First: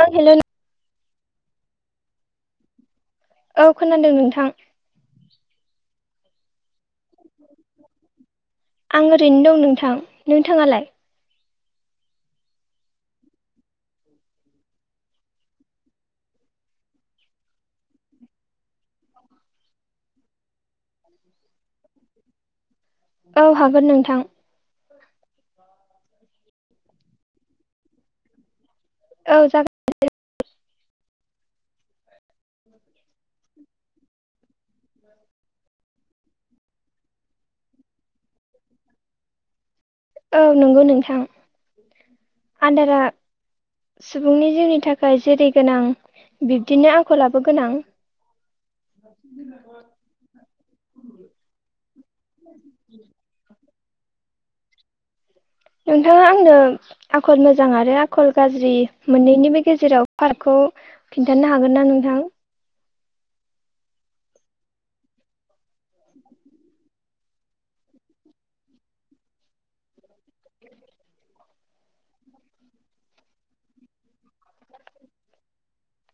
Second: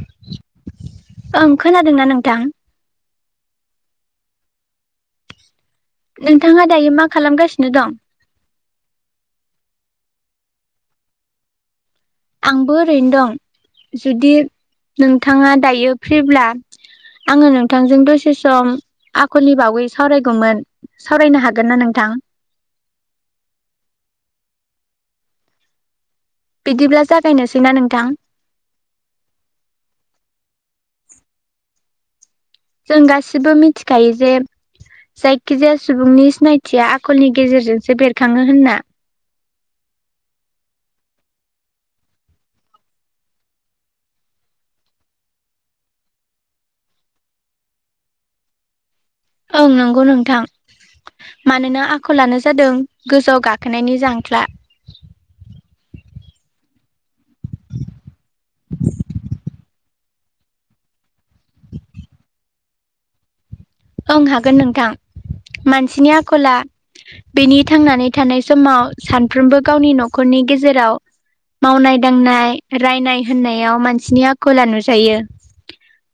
ओं हेल' ओं खोना दोंना नोंथां। औ खोनादों नोंथां। नोंथाङा दायो मा खालामगासिनो दं- आं ओरैनो दं नोंथां नोंथाङालाय आंबो ओरैनो दं जुदि नोंथाङा दायो फ्रिब्ला आङो नोंथांजों दसे सम आखलनि बावै सावरायगौमोन सावरायनो हागोन ना नोंथां? औ हागोन नोंथां। बिदिब्ला जागायनोसैना नोंथां। औ जागो [inaudible] जों गासिबो मिथिखायो जे जायखिजाया सुबुंनि सिनायथिया आखलनि गेजेरजोंसो बेरखाङो होनना। औ नंगौ नोंथां। आदारा सुबुंनि जिउनि थाखाय जेरै गोनां बिब्दिनो आखलाबो गोनां। ओं नोंगौ नोंथां मानोना आ खलानो जादों गोजौआव गाख खोनायनि जांख्ला नोंथाङा आंनो आखल मोजां आरो आखल गाज्रि मोननैनिबो गेजेराव पार्कखौ खिन्थानो हागोन ना नोंथां। ओं हागोन नोंथां मानसिनि आखला बेनि थांनानै थानाय समाव सानफ्रोमबो गावनि न'खरनि गेजेराव मावनाय दांनाय रायनाय होननायाव मानसिनि आखला नुजायो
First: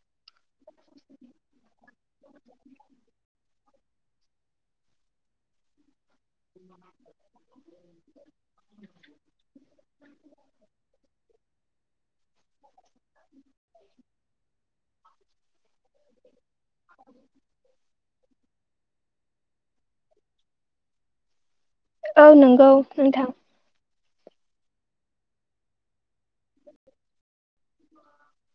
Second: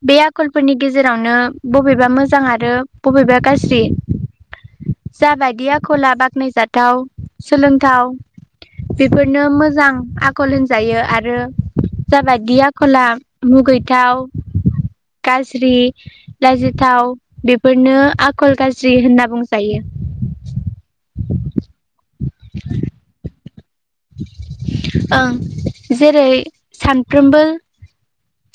बे आखलफोरनि गेजेरावनो बबेबा मोजां आर रो बबेबा गाज्रि जाबादि आखला बा खनायजाथाव सोलोंथाव बेफोरनो मोजां आखल होनजायो आरो जाबायदि आखला मुगैथाव गाज्रि लाजिथाव। बेफोरनो आखल गाज्रि होनना बुंजायो औ नंगौ नोंथां ओं जेरै सानफ्रोमबो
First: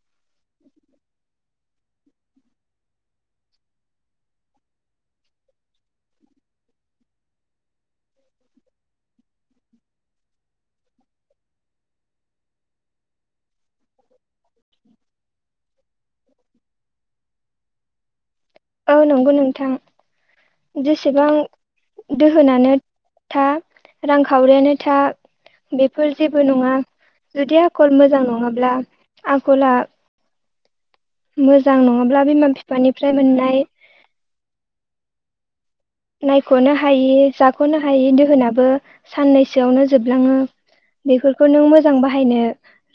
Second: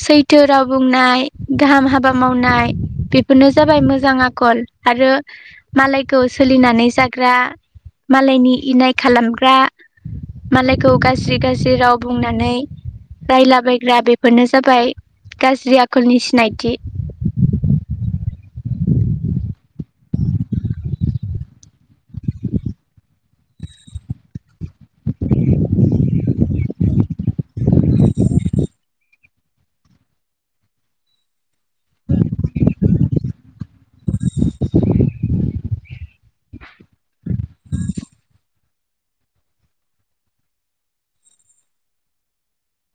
सैथो राव बुंनाय गाहाम हाबा मावनाय बेफोरनो जाबाय मोजां आखल आरो मालायखौ सोलिनानै जाग्रा मालायनि इनाय खालामग्रा मालायखौ गाज्रि गाज्रि राव बुंनानै रायला बायग्रा बेफोरनो जाबाय गाज्रि आ खलनि सिनायथि औ नंगौ नोंथां जेसेबां दोहोनानो था रांखावरियानो था बेफोर जेबो नङा जुदि आखल मोजां नङाब्ला आखला मोजां नङाब्ला बिमा फिफानिफ्राय मोननाय नायख'नो हायि जाख'नो हायि दोहोनाबो साननैसोआवनो जोबलाङो बेफोरखौ नों मोजां बाहायनो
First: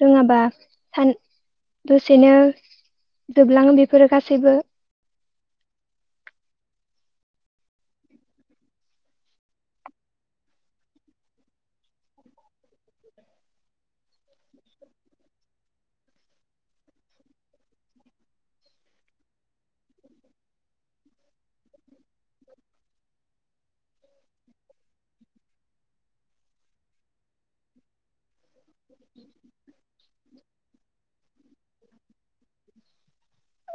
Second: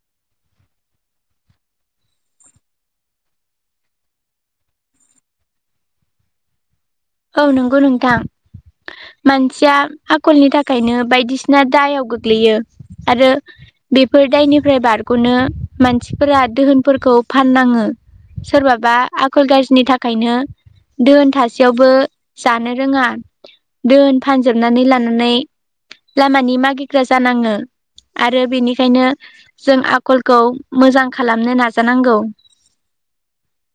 रोङाबा सान दसेनो जोबलाङो बेफोरो गासैबो औ नंगौ नोंथां मानसिया आखलनि थाखायनो बायदिसिना दायाव गोग्लैयो आरो बेफोर दायनिफ्राय बारग'नो मानसिफोरा दोहोनफोरखौ फाननाङो सोरबाबा आखल गाज्रिनि थाखायनो दोहोन थासेयावबो जानो रोङा दोन फानजोबनानै लानानै लामानि मागिग्रा जानाङो आरो बेनिखायनो जों आखलखौ मोजां खालामनो नाजानांगौ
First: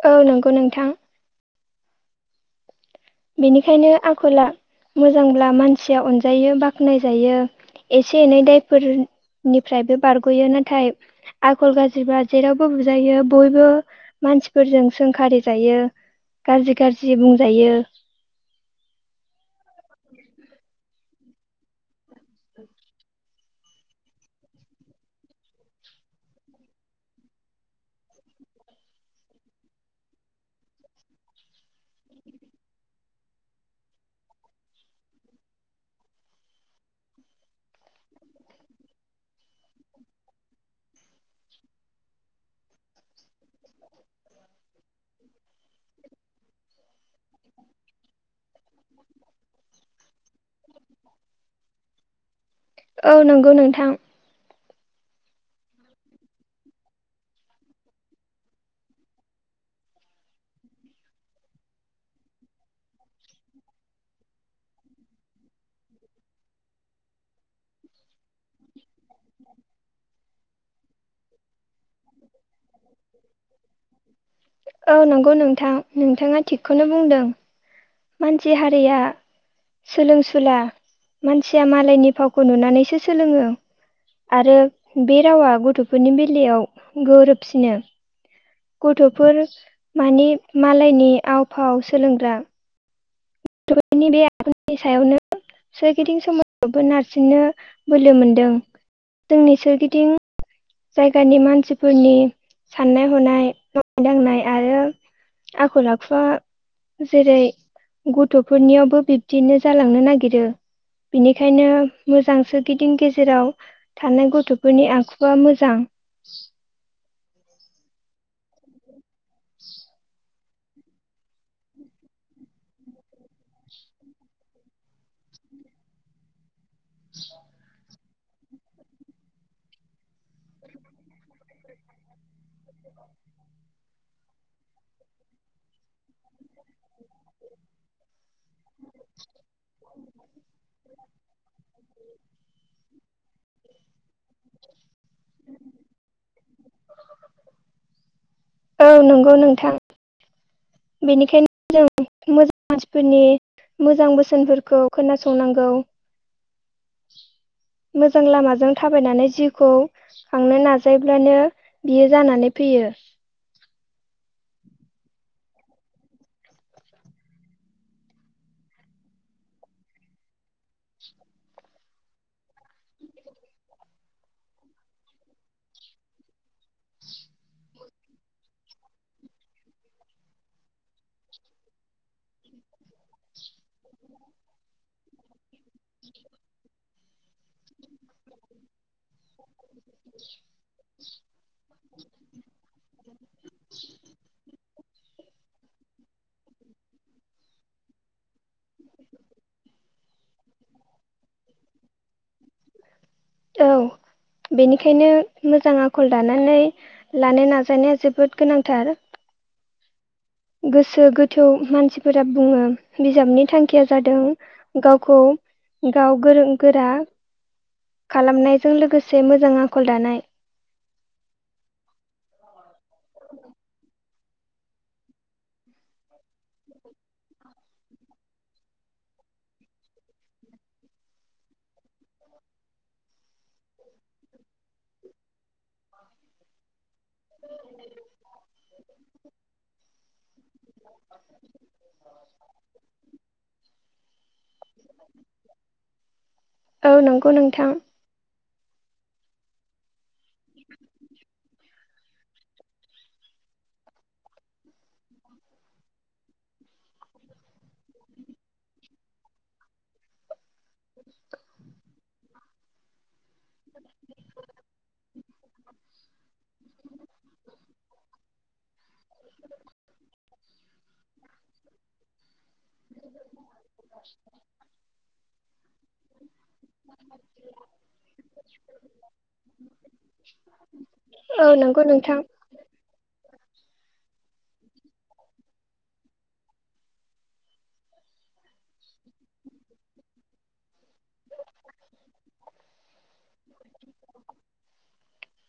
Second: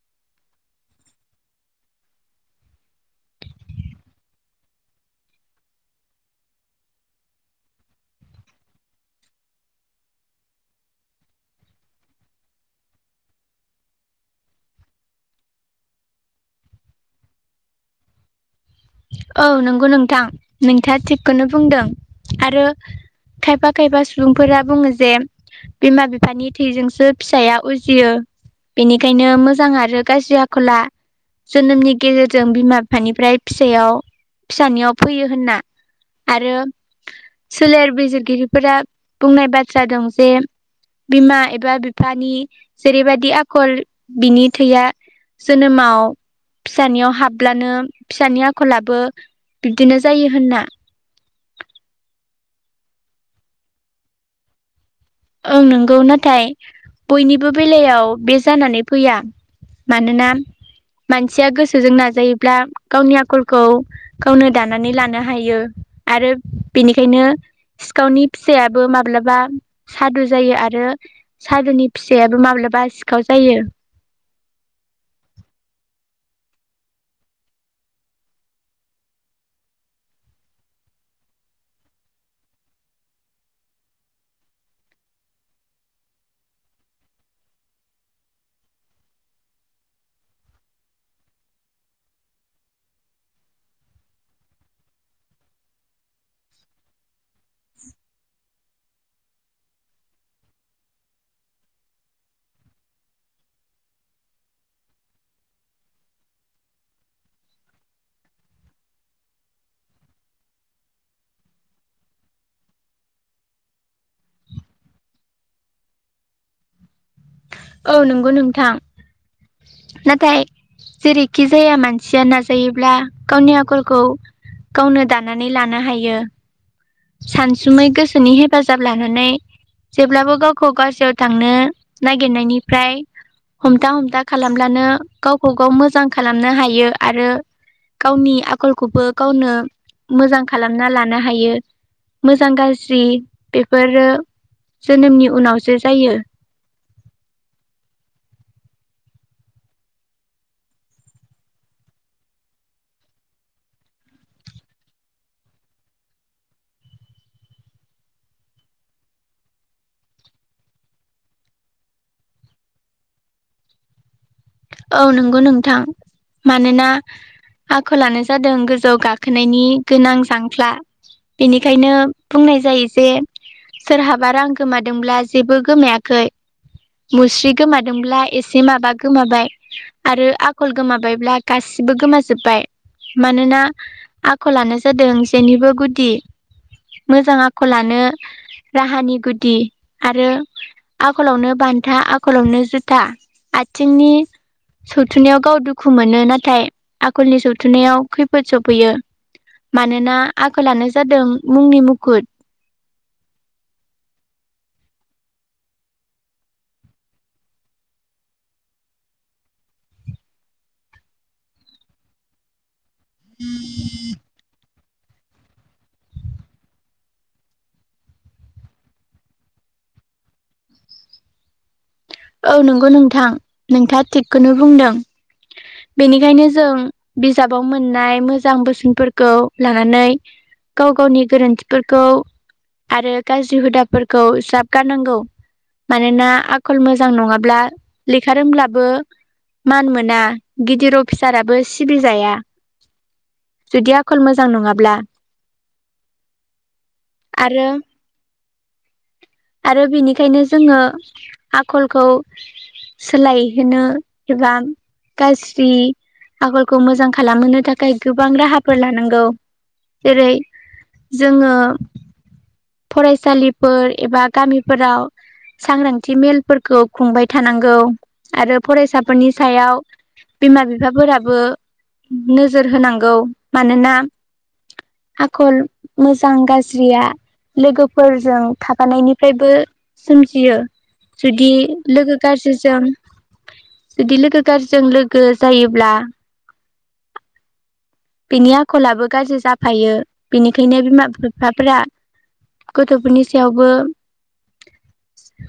ओ नंगौ नोंथां बेनिखायनो आखला मोजांब्ला मानसिया अनजायो बाख्नाय जायो एसे एनै दायफोरनिफ्रायबो बारग'यो नाथाय आखल गाज्रिब्ला जेरावबो बुजायो बयबो मानसिफोरजों सोंखारि जायो गाज्रि गाज्रि बुंजायो औ नंगौ नोंथां नोंथाङा थिगखौनो बुंदों आरो खायफा खायफा सुबुंफोरा बुङो जे बिमा बिफानि थैजोंसो फिसाया उजियो बेनिखायनो मोजां आरो गाज्रि आखला जोनोमनि गेजेरजों बिमा बिफानिफ्राय फिसायाव फिसानियाव फैयो होनना आरो सोलेर बिजिरगिरिफोरा बुंनाय बाथ्रा दं जे बिमा एबा बिफानि जेरैबायदि आखल बिनि थैया जोनोमाव फिसानियाव हाब्लानो फिसानि आखलाबो बिब्दिनो जायो होनना औ नंगौ नोंथां ओं नंगौ नाथाय बयनिबो बेलायाव बे जानानै फैया मानोना मानसिया गोसोजों नाजायोब्ला गावनि आखलखौ गावनो दानानै लानो हायो आरो बेनिखायनो सिखावनि फिसायाबो माब्लाबा सादु जायो आरो सादुनि फिसायाबो माब्ला औ नंगौ नोंथां नोंथाङा थिगखौनो बुंदों मानसि हारिया सोलोंसुला मानसिया मालायनि फावखौ नुनानैसो सोलोङो आरो बे रावा गथ'फोरनि बेलायाव गोरोबसिनो गथ'फोर माने मालायनि आव फाव सोलोंग्रा गथ'नि बे आखलनि सायावनो सोरगिदिं समावबो नारसिननो बोलो मोनदों जोंनि सोरगिदिं जायगानि मानसिफोरनि साननाय हनाय मावनाय दांनाय आरो आखल आखुवा जेरै गथ'फोरनियावबो बिब्दिनो जालांनो नागिरो बिनिखायनो मोजांसो गिदिं गेजेराव थानाय गथ'फोरनि आखुवा मो जां औ नंगौ नोंथां नाथाय जेरैखि जाया मानसिया नाजायोब्ला गावनि आखलखौ गावनो दानानै लानो हायो सानसुमै गो सोनि हेफाजाब लानानै जेब्लाबो गावखौ गाज्रियाव थांनो नागिरनायनिफ्राय हमथा हमथा खालामब्लानो गावखौ गाव मोजां खालामनो हायो आरो गावनि आखलखौबो गावनो मोजां खालामना लानो हायो मोजां गाज्रि बेफोरो जोनोमनि उनावसो जायो औ नंगौ नोंथां बेनिखायनो जों मोजां मानसिफोरनि मोजां बोसोनफोरखौ खोनासंनांगौ मोजां लामाजों थाबायनानै जिउखौ खांनो नाजायोब्लानो बियो जानानै फैयो औ नंगौ नोंथां मानोना आखलानो जादों गोजौ गाखोनायनि गोनां जांख्ला बेनिखायनो बुंनाय जायो जे सोरहाबा रां गोमादोंब्ला जेबो गोमायाखै मुस्रि गोमादोंब्ला एसे माबा गोमाबाय आरो आखल गोमाबायब्ला गासिबो गोमाजोब्बाय मानोना आखलानो जादों जेनिबो गुदि मोजां आखलानो राहानि गुदि आरो आखलावनो बान्था आखलावनो जुथा आथिंनि सौथुनायाव गाव दुखु मोनो नाथाय आखलनि सौथुनायाव खैफोद सफैयो मानोना आखलानो जादों मुंनि मुखुद औ बेनिखायनो मोजां आखल दानानै लानो नाजानाया जोबोद गोनांथार गोसो गोथौ मानसिफोरा बुङो बिजाबनि थांखिया जादों गावखौ गाव गोरों गोरा खालामनायजों लोगोसे मोजां आखल दानाय औ नंगौ नोंथां नोंथाङा थिग खौनो बुंदों बेनिखायनो जों बिजाबाव मोननाय मोजां बोसोनफोरखौ लानानै गाव गावनि गोरोन्थिफोरखौ आरो गाज्रि हुदाफोरखौ ज्राब गारनांगौ मानोना आखल मो जां नङाब्ला लेखा रोंब्लाबो मान मोना गिदिर अफिसाराबो सिबि ज जुदि आखल मोजां नङाब्ला औ नंगौ आरो नोंथां आरो बिनि बेंखायनो जोङो हा आखलखौ सोलायहोनो एबा गाज्रि आखलखौ मोजां खालामहोनो थाखाय गोबां राहाफोर लानांगौ जेरै जोङो फरायसालि फोर एबा गामिफोराव सांग्रांथि मेलफोरखौ खुंबाय थानांगौ आरो फरायसाफोरनि सायाव बिमा बिफाफोराबो नोजोर होनांगौ मानोना आखल मोजां गाज्रिया लोगोफोरजों थाबानायनिफ्रायबो सोमजियो जुदि औ नंगौ नोंथां लोगो गाज्रिजों जुदि लोगो गाज्रिजों लोगो जायोब्ला बिनि आखलाबो गाज्रि जाफायो बेनिखायनो बिमा बिफाफोरा गथ'फोरनि सायावबो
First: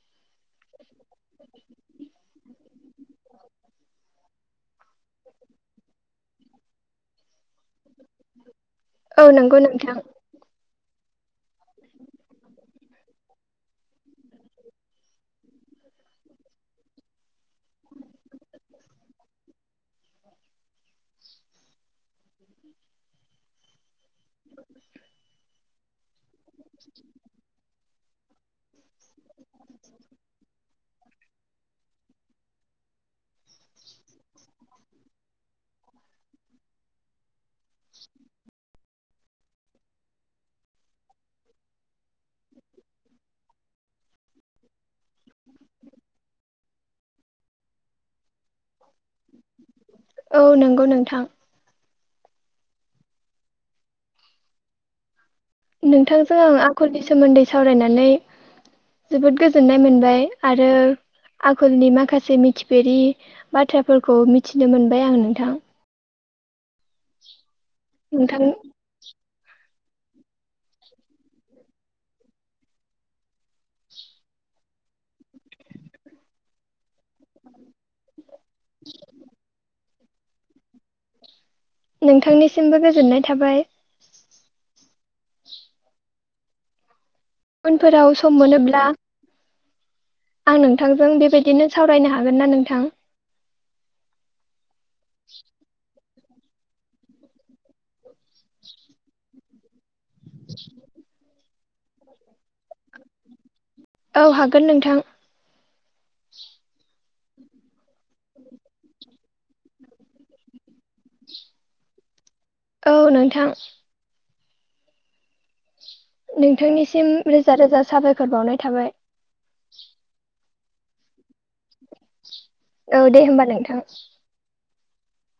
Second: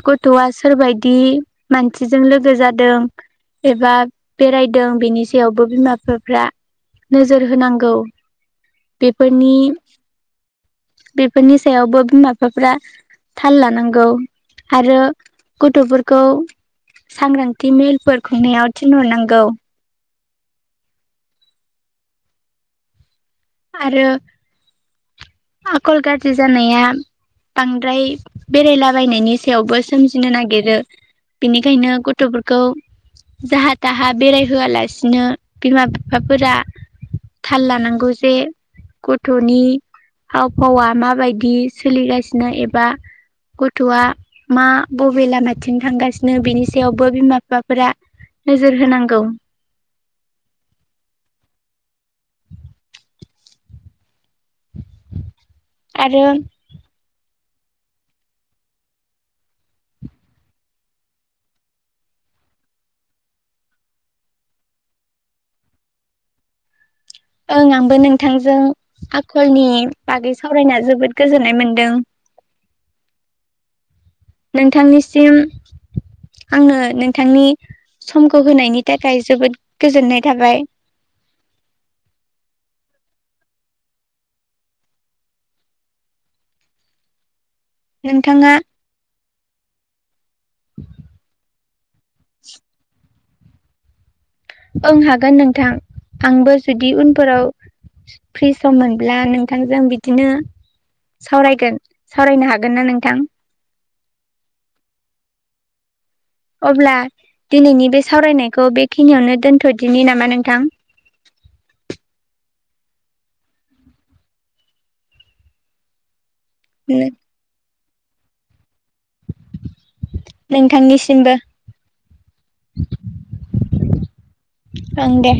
गथवा सोरबायदि दि मानसिजों लोगो जादों एबा बेरायदों बेनि सायावबो बिमा बिफाफ्रा नोजोर होनांगौ औ बेफोरनि नंगौ नोंथां बेफोरनि सायावबो माबा बिफाफ्रा थाल लानांगौ आरो गथ'फोरखौ सांग्रांथि मेलफोर खुंनायाव थिनहरनांगौ आरो आखल गाज्रि जानाया बांद्राय बेरायलाबायनायनि सायावबो सोमजिनो नागिरो बेनिखायनो गथ'फोरखौ जाहा थाहा बेरायहोआलासिनो बिमा बिफाफोरा थाल लानांगौ जे गथ'नि आव फावा माबायदि सोलिगासिनो एबा गथ'आ मा बबे लामाथिं थांगासिनो बेनि सायावबो बिमा बिफाफोरा नोजोर होनांगौ औ नंगौ नोंथां आरो नोंथांजों आं आखलनि सोमोन्दै सावरायनानै जोबोद गोजोननाय मोनबाय आरो आखलनि माखासे मिथिफेरि बाथ्राफोरखौ मिथिनो मोनबाय आं नोंथां ओं आंबो नोंथां नोंथांजों आखलनि बागै सावरायना जोबोद गोजोननाय मोनदों नोंथांनिसिम आंङो नों थांनि समखौ होनायनि थाखाय जोबोद गोजोननाय थाबाय नोंथांनिसिमबो गोजोननाय थाबाय उनफोराव सम नोंथाङा मोनोब्ला आं नोंथांजों बेबायदिनो सावरायनो हागोन ना नोंथां ओं हागोन नोंथां आंबो जुदि उनफोराव फ्रि सम मोनब्ला नोंथांजों बि बिदिनो सावरायगोन सावरायनो हागोन ना नोंथां औ हागोन नोंथां अब्ला दिनैनि बे सावरायनायखौ बेखिनियावनो दोनथ'दिनि नामा नोंथां औ नोंथां नोंथांनिसिम रोजा रोजा साबायखर बावनाय थाबाय नोंथांनिसिमबो औ दे होमबा नोंथां ओं दे